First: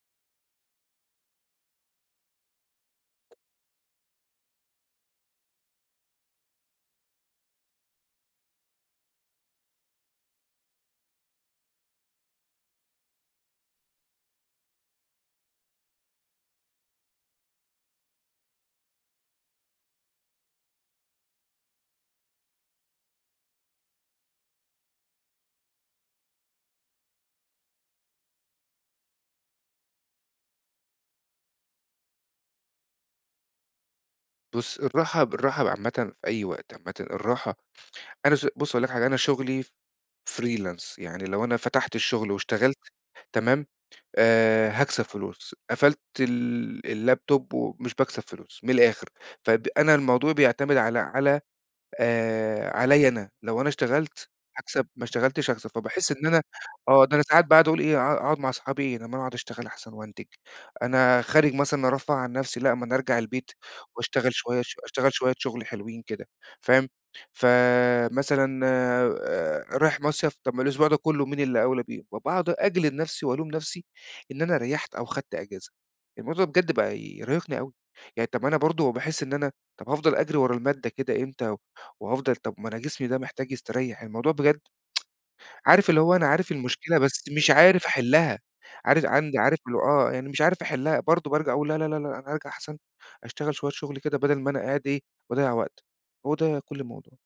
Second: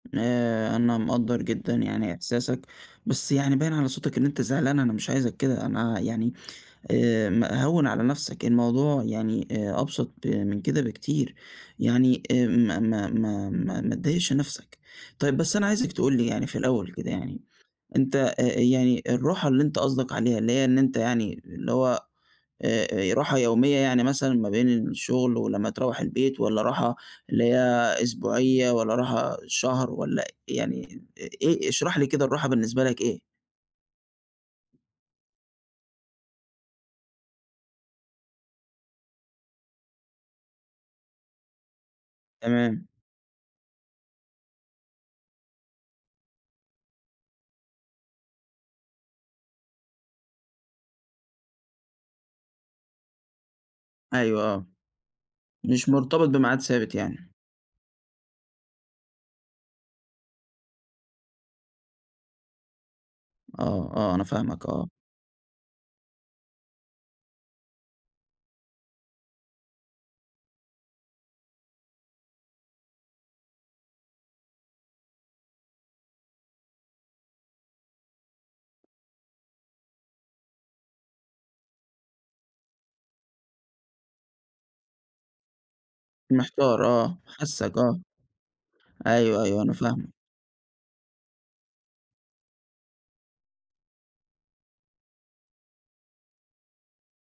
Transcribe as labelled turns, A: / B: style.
A: آآ، أنا مقدّر جدًا يعني إحساسك، بس يعني باين على صوتك إن أنت زعلان أنا مش عايزك كده، أنا يعني آآ، م هوّن على نفسك الموضوع يعني آآ، أبسط ب من كده بكتير يعني آمم، ما ما ما ما ما تضايقش نفسك، طيب بس أنا عايزك تقول لي يعني في الأول كده يعني أنت آآ، آآ، يعني الراحة اللي أنت قصدك عليها اللي هي إن أنت يعني اللي هو آآ، آآ، راحة يومية يعني مثلًا ما بين الشغل ولمّا تروّح البيت، والّا راحة اللي هي أسبوعية، والّا راحة شهر والّا أ يعني أ إيه؟ اشرح لي كده الراحة بالنسبة لك إيه.
B: بُص، الراحة ب الراحة ب عامةً في أي وقت، عامةً الراحة أنا ش بُص هاقول لك حاجة أنا شغلي freelance يعني لو أنا فتحت الشغل واشتغلت
A: تمام.
B: تمام؟ آآ، هاكسب فلوس قفلت ال اللابتوب و مش باكسب فلوس من الآخر فب أنا الموضوع بيعتمد على على آآ، عليّا أنا لو أنا اشتغلت
A: أيوه آه،
B: هاكسب ما اشتغلتش هاخسر
A: مش
B: فباحس إن
A: مرتبط
B: أنا
A: بميعاد ثابت
B: آه، ده أنا
A: يعني.
B: ساعات باقعُد اقول إيه ها هاقعُد مع اصحابي إيه طب ما أنا اقعُد اشتغل احسن وانتج، أنا خارج مثلًا أرفّه عن نفسي لأ ما أنا ارجع البيت
A: آه، آه، أنا
B: واشتغل شوية
A: فاهماك،
B: اش
A: آه.
B: اشتغل شوية شغل حلوين كده فاهم؟ فمثلًا آآ، رايح مَصيف طب ما الأسبوع ده كلّه مين اللي أولى بيه وباقعُد أجلد نفسي والوم نفسي إن أنا ريّحت أو خدت إجازة، الموضوع بجد بقى يرهقني أوي يعني طب ما أنا برضه باحس إن أنا طب هافضل اجري ورا المادة كده إمتى و وهافضل طب ما أنا جسمي ده محتاج يستريّح الموضوع بجد عارف اللي هو أنا عارف
A: محتار
B: المشكلة
A: آه،
B: بس مش
A: حاسّك
B: عارف
A: آه،
B: احلّها، عارز عندي
A: أيوه،
B: عارف
A: أيوه، أنا
B: اللي هو آه،
A: فاهمك.
B: يعني مش عارف احلّها برضه بارجع اقول لا، لا، لا، لأ أنا هارجع احسن أشتغل شوية شغل كده بدل ما أنا قاعد إيه باضيّع وقت. هو ده كل الموضوع.